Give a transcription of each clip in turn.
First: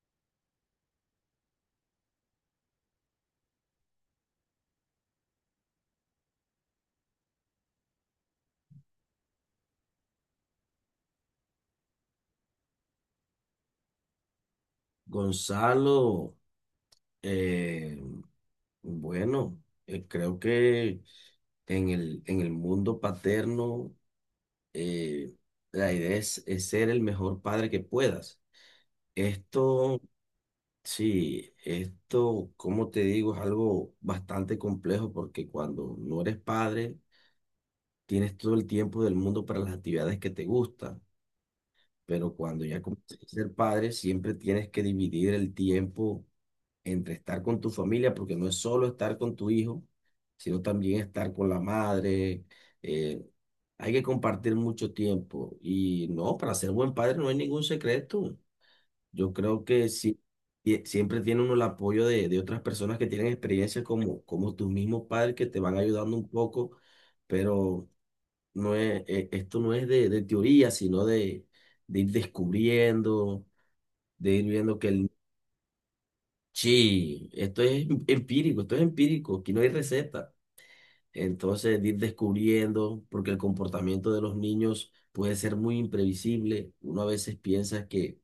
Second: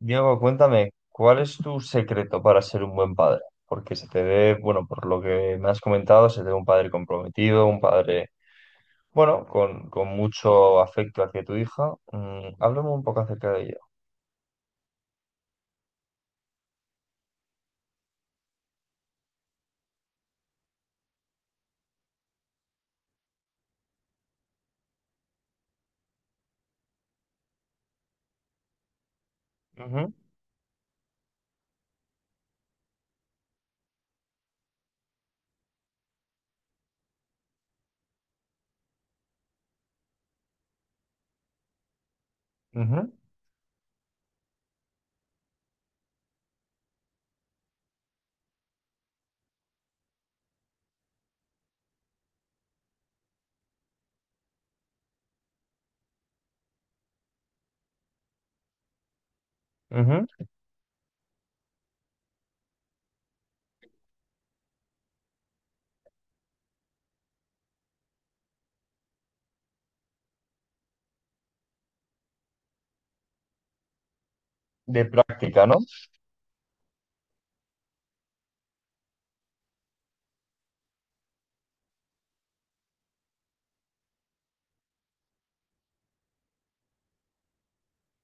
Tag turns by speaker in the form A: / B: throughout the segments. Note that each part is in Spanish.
A: Diego, cuéntame, ¿cuál es tu secreto para ser un buen padre? Porque se te ve, bueno, por lo que me has comentado, se te ve un padre comprometido, un padre, bueno, con mucho afecto hacia tu hija. Háblame un poco acerca de ello.
B: Gonzalo, eh, bueno, creo que en en el mundo paterno, eh, la idea es ser el mejor padre que puedas. Esto,
A: Ujú,
B: sí, esto, como te digo, es algo bastante complejo porque cuando no eres padre, tienes todo el tiempo del mundo para las actividades que te gustan, pero cuando ya
A: ujú,
B: comienzas a ser padre, siempre tienes que dividir el tiempo entre estar con tu familia, porque no es solo estar con tu hijo, sino también estar con la madre. eh, Hay que compartir mucho tiempo. Y no, para ser buen padre no hay ningún secreto. Yo creo que sí,
A: ujú.
B: y siempre tiene uno el apoyo de otras personas que tienen experiencia como, como tus mismos padres que te van ayudando un poco, pero no esto no es de teoría, sino de ir descubriendo, de ir viendo que
A: De
B: el.
A: práctica, ¿no?
B: Sí, esto es empírico, esto es empírico, aquí no hay receta. Entonces, de ir descubriendo, porque el comportamiento de los niños puede ser muy imprevisible. Uno a veces piensa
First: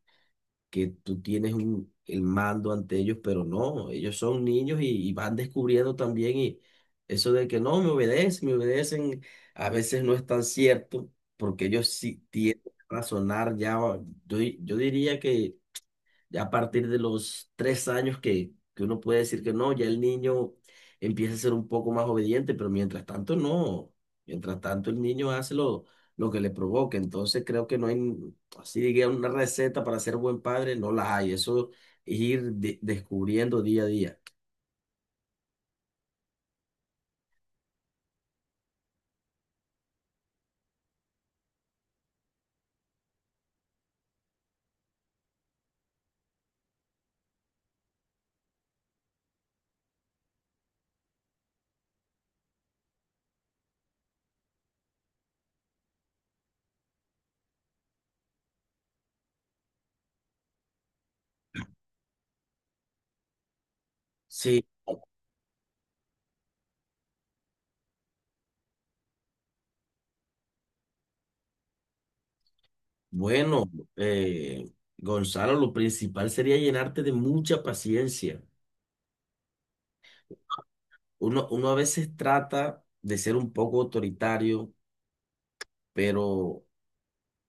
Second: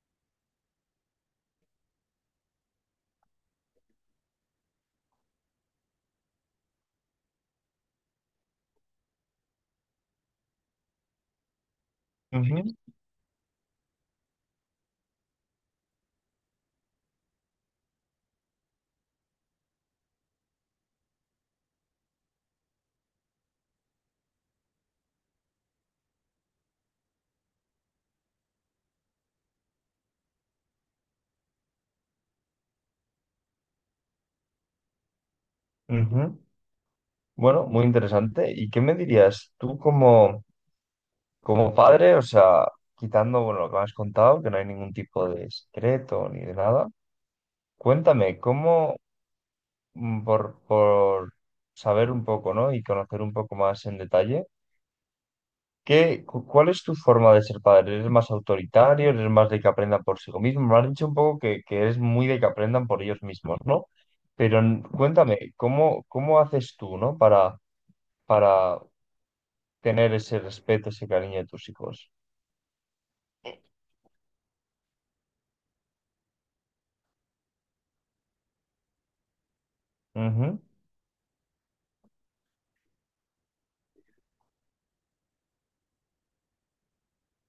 B: que tú tienes el mando ante ellos, pero no, ellos son niños y van descubriendo también y eso de que no, me obedecen, a veces no es tan cierto, porque ellos sí tienen
A: Ujú,
B: que razonar ya, yo, yo diría que ya a partir de los tres años que uno puede decir que no, ya el niño empieza a ser un poco más obediente, pero mientras tanto no, mientras tanto el niño hace lo que le provoca, entonces creo que no hay, así diga, una receta para ser buen padre, no la hay, eso es ir descubriendo día a día.
A: ujú. Bueno, muy interesante. ¿Y qué me dirías tú como, como padre? O sea, quitando, bueno, lo que me has contado, que no hay ningún tipo de secreto ni de nada. Cuéntame, ¿cómo, por saber un poco, ¿no? Y conocer un poco más en detalle. ¿Qué, cuál es tu forma de ser padre? ¿Eres más autoritario? ¿Eres más de que aprendan por sí mismos? Me has dicho un poco que eres muy de que aprendan por ellos mismos, ¿no? Pero
B: Sí,
A: cuéntame, ¿cómo, cómo haces tú, ¿no? Para tener ese respeto, ese cariño de tus hijos.
B: bueno, eh, Gonzalo, lo principal sería llenarte de mucha paciencia.
A: Ujú,
B: Uno, uno a veces trata de ser un poco autoritario, pero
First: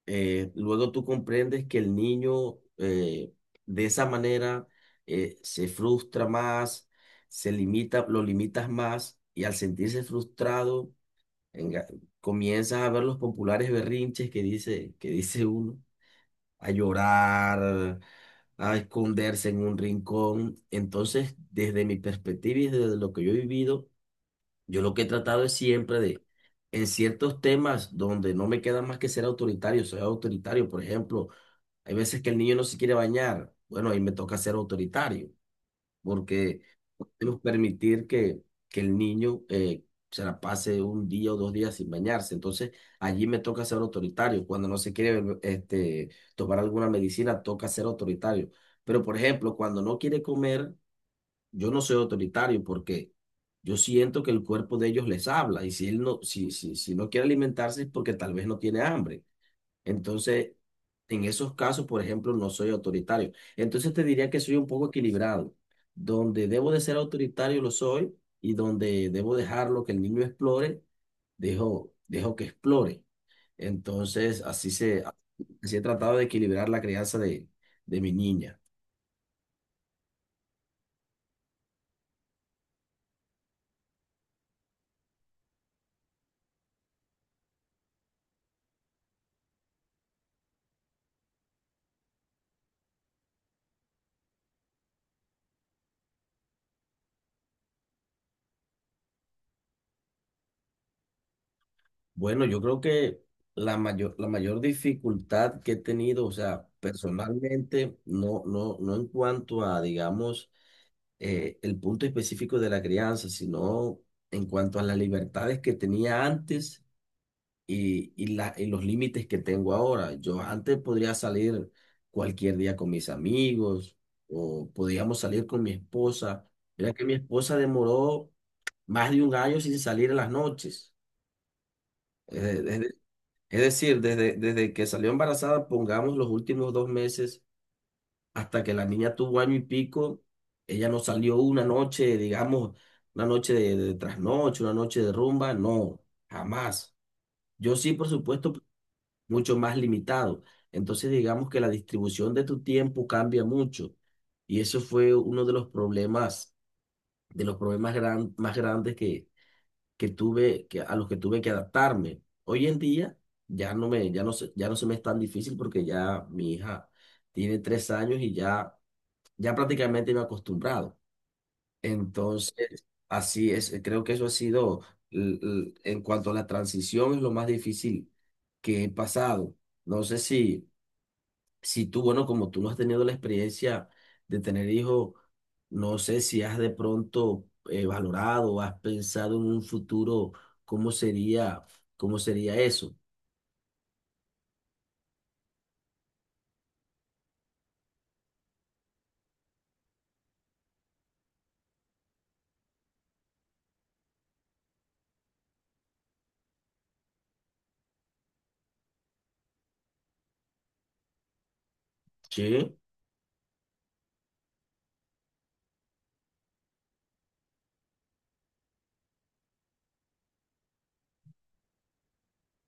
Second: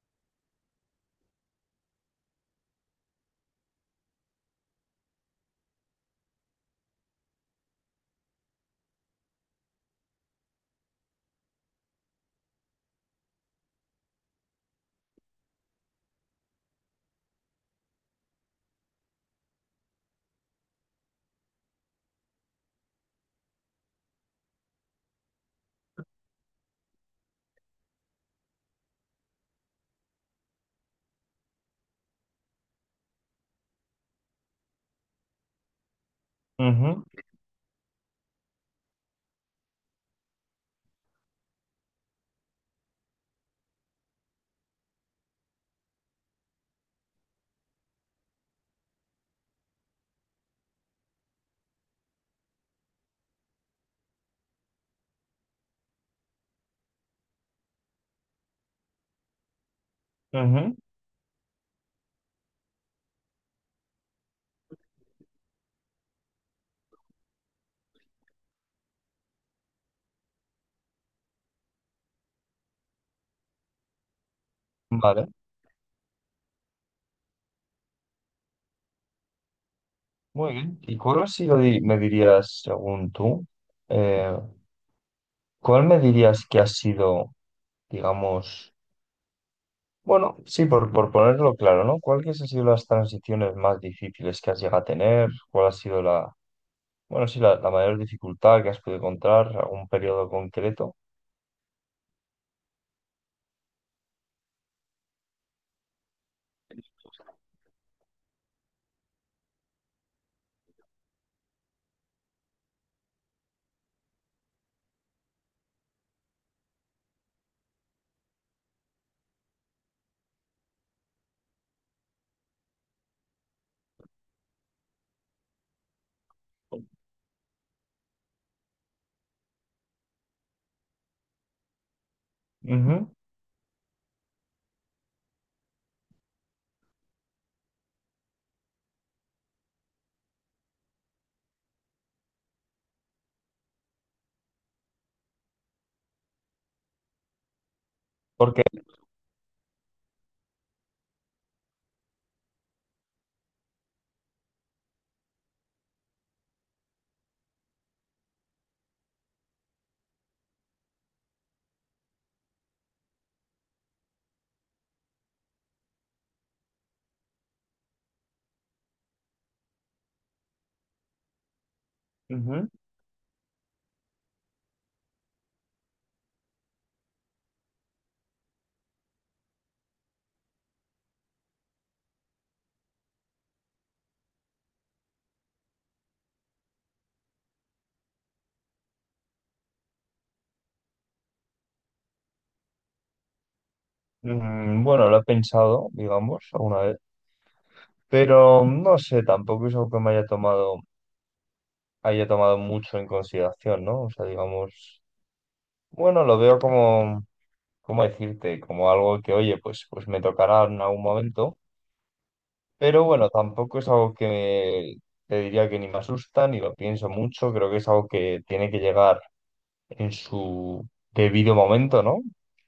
B: luego tú comprendes que el niño, de esa manera, se frustra más, se limita, lo limitas más y al sentirse frustrado enga- comienzas a ver los populares berrinches que dice uno, a llorar, a esconderse en un rincón. Entonces, desde mi perspectiva y desde lo que yo he vivido, yo lo que he tratado es siempre de... En ciertos temas donde no me queda más que ser autoritario, soy autoritario. Por ejemplo, hay veces que el niño no se quiere bañar. Bueno, ahí me toca ser autoritario, porque
A: ujú,
B: debemos permitir que el niño, se la pase un día o dos días sin bañarse. Entonces, allí me toca ser autoritario. Cuando no se quiere este, tomar alguna medicina, toca ser autoritario. Pero, por ejemplo, cuando no quiere comer, yo no soy autoritario porque yo siento que el cuerpo de ellos les habla. Y si él no, si, si no quiere alimentarse es porque tal vez no tiene hambre. Entonces,
A: ujú.
B: en esos casos, por ejemplo, no soy autoritario. Entonces te diría que soy un poco equilibrado. Donde debo de ser autoritario lo soy y donde debo dejarlo que el niño explore, dejo, dejo que explore. Entonces, así se,
A: Vale,
B: así he tratado de equilibrar la crianza de mi niña.
A: muy bien. ¿Y cuál ha sido, me dirías, según tú, eh, cuál me dirías que ha sido digamos, bueno, sí, por ponerlo claro, ¿no? ¿Cuáles han sido las transiciones más difíciles que has llegado a tener? ¿Cuál ha sido la, bueno, sí, la mayor dificultad que has podido encontrar? ¿Algún periodo concreto?
B: Bueno, yo creo que la mayor dificultad que he tenido, o sea, personalmente, no, no en cuanto a, digamos, el punto específico de la crianza, sino en cuanto a las libertades que tenía antes y, y los límites que tengo ahora. Yo antes podría salir cualquier día con mis amigos o podíamos salir con mi esposa. Mira que mi esposa demoró más de un año sin salir en las noches. Es,
A: Ujú.
B: es decir, desde, desde que salió embarazada, pongamos los últimos dos meses hasta que la niña tuvo año y pico, ella no salió una noche, digamos, una noche de trasnoche, una noche de rumba, no, jamás. Yo sí, por supuesto,
A: Porque,
B: mucho más limitado. Entonces, digamos que la distribución de tu tiempo cambia mucho. Y eso fue uno de los problemas más grandes que tuve, que, a los que tuve que adaptarme. Hoy en día ya no me, ya no se me es tan difícil porque ya mi hija tiene tres años y ya prácticamente me he acostumbrado.
A: ujú,
B: Entonces, así es, creo que eso ha sido, en cuanto a la transición, es lo más difícil que he pasado. No sé si, si tú, bueno, como tú no has tenido la experiencia de tener hijos, no sé si has de pronto valorado, has pensado en un futuro, cómo sería, cómo sería eso.
A: bueno, lo he pensado, digamos, alguna vez, pero no sé, tampoco es algo que me haya tomado mucho en consideración, ¿no? O sea, digamos, bueno, lo veo como... ¿Cómo decirte? Como algo que, oye, pues, pues me tocará en algún momento.
B: Sí,
A: Pero bueno, tampoco es algo que te diría que ni me asusta, ni lo pienso mucho. Creo que es algo que tiene que llegar en su debido momento, ¿no?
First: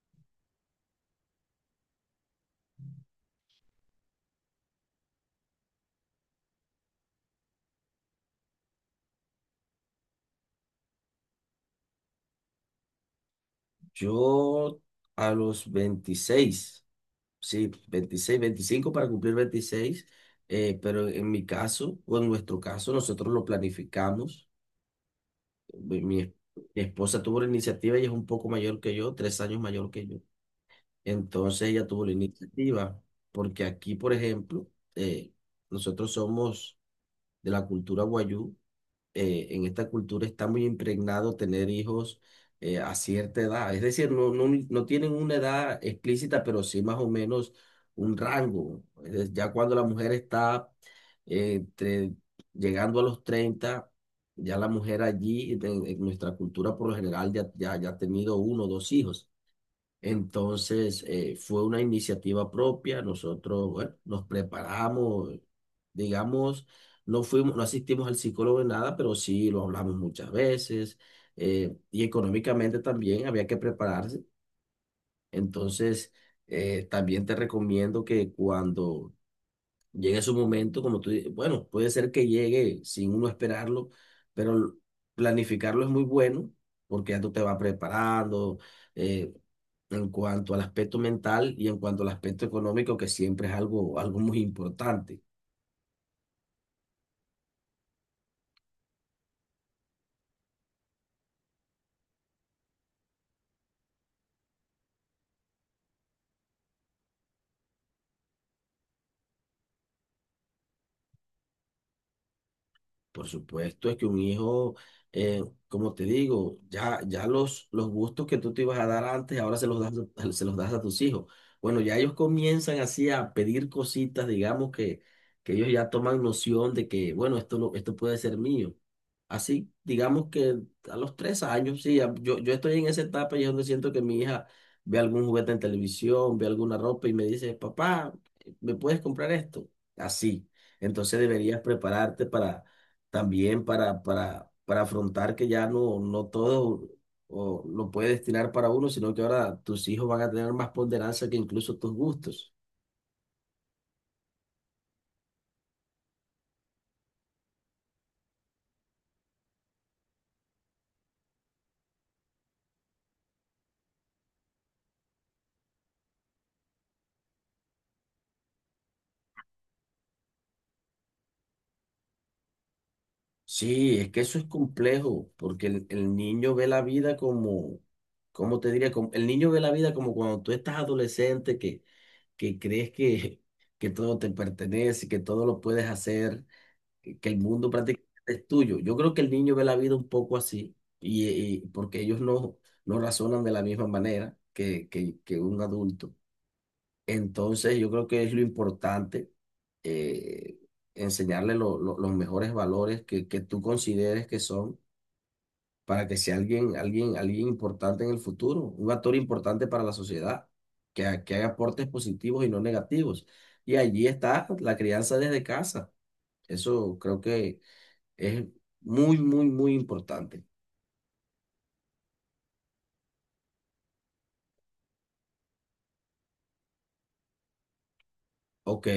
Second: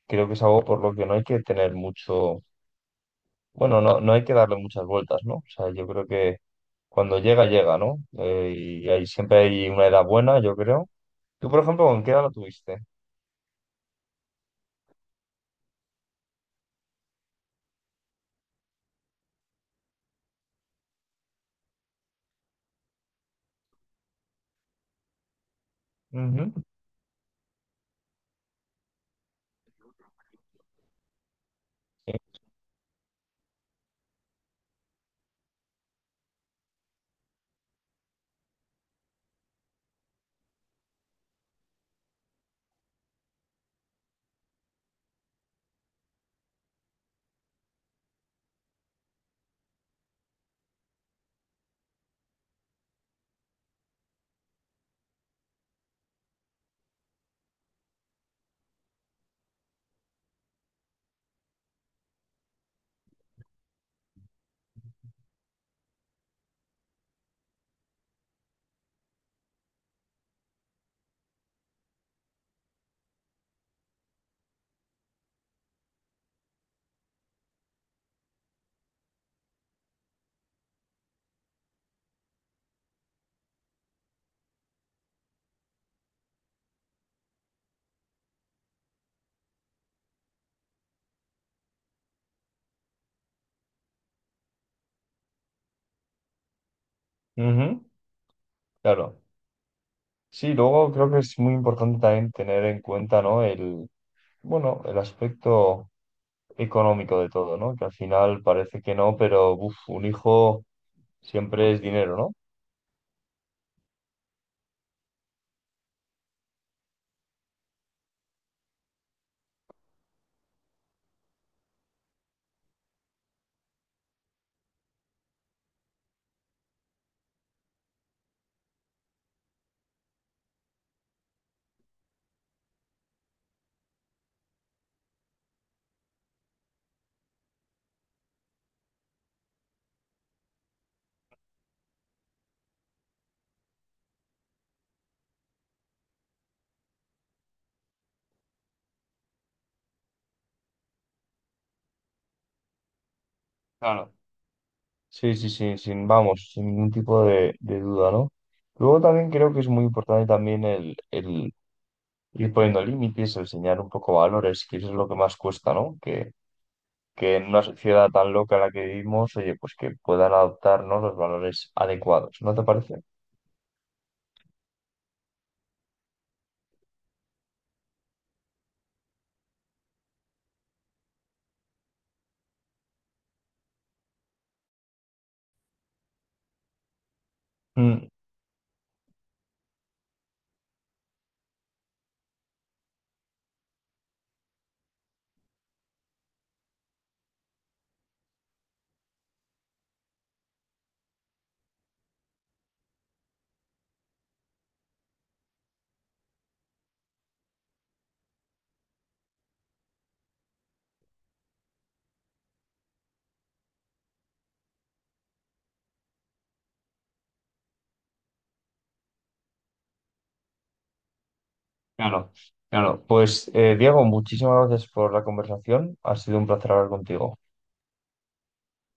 A: Creo que es algo por lo que no hay que tener mucho, bueno, no, no hay que darle muchas vueltas, ¿no? O sea, yo creo que cuando llega, llega, ¿no? Y hay, siempre hay una edad buena, yo creo. Tú, por ejemplo, ¿con qué edad lo tuviste?
B: yo a los 26. Sí, 26, 25 para cumplir 26 pero en mi caso, o en nuestro caso, nosotros lo planificamos. Mi
A: Ujú.
B: mi esposa tuvo la iniciativa, ella es un poco mayor que yo, tres años mayor que yo. Entonces ella tuvo la
A: Sí.
B: iniciativa, porque aquí, por ejemplo, eh, nosotros somos de la cultura guayú, en esta cultura está muy impregnado tener hijos a cierta edad. Es decir, no, no tienen una edad explícita, pero sí más o menos un rango. Es decir, ya cuando la mujer está, eh, entre- llegando a los 30, ya la mujer allí, en nuestra cultura por lo general, ya, ya ha tenido uno o dos hijos. Entonces, fue una iniciativa propia. Nosotros, bueno, nos preparamos, digamos, no fuimos, no asistimos al psicólogo en nada, pero sí lo hablamos muchas veces. Y económicamente también había que prepararse. Entonces, también te recomiendo que cuando llegue su momento, como tú, bueno, puede ser que llegue sin uno esperarlo, pero planificarlo es muy bueno porque ya tú te vas preparando, eh, en cuanto al aspecto mental y en cuanto al aspecto económico, que siempre es algo, algo muy importante.
A: Ujú. Claro. Sí, luego creo que es muy importante también tener en cuenta, ¿no? El, bueno, el aspecto económico de todo, ¿no? Que al final parece que no, pero uf, un hijo siempre es dinero, ¿no?
B: Por supuesto, es que un hijo, eh, como te digo, ya, ya los gustos que tú te ibas a dar antes, ahora se los das, se los das a tus hijos. Bueno, ya ellos comienzan así a pedir cositas, digamos que ellos ya toman noción de que, bueno, esto, esto puede ser mío. Así, digamos que a los tres años, sí, yo, yo estoy en esa etapa y es donde siento que mi hija ve algún juguete en televisión, ve alguna ropa y me dice, papá, ¿me puedes comprar esto? Así. Entonces deberías prepararte también para afrontar que ya no, no todo o, lo puede destinar para uno, sino que ahora tus hijos van a tener más ponderancia que incluso tus gustos.
A: Claro. Sí, sí, sí, sin, vamos, sin ningún tipo de duda, ¿no? Luego también creo que es muy importante también el ir poniendo límites, el enseñar un poco valores, que eso es lo que más cuesta, ¿no? Que en una sociedad tan loca en la que vivimos, oye, pues que puedan adoptarnos los valores adecuados, ¿no te parece?
B: Sí, es que eso es complejo, porque el niño ve la vida como, ¿cómo te diría? Como, el niño ve la vida como cuando tú estás adolescente, que crees que todo te pertenece, que todo lo puedes hacer, que el mundo
A: Mm.
B: prácticamente es tuyo. Yo creo que el niño ve la vida un poco así, y, porque ellos no, no razonan de la misma manera que, que un adulto. Entonces, yo creo que es lo importante, eh, enseñarle los mejores valores que tú consideres que son para que sea alguien, alguien, alguien importante en el futuro, un actor importante para la sociedad, que, que haga aportes positivos y no negativos. Y allí está la crianza desde casa. Eso creo que es muy, muy, muy importante.
A: Claro, claro. Pues, Diego, muchísimas gracias por la conversación. Ha sido un placer hablar contigo.
B: Ok.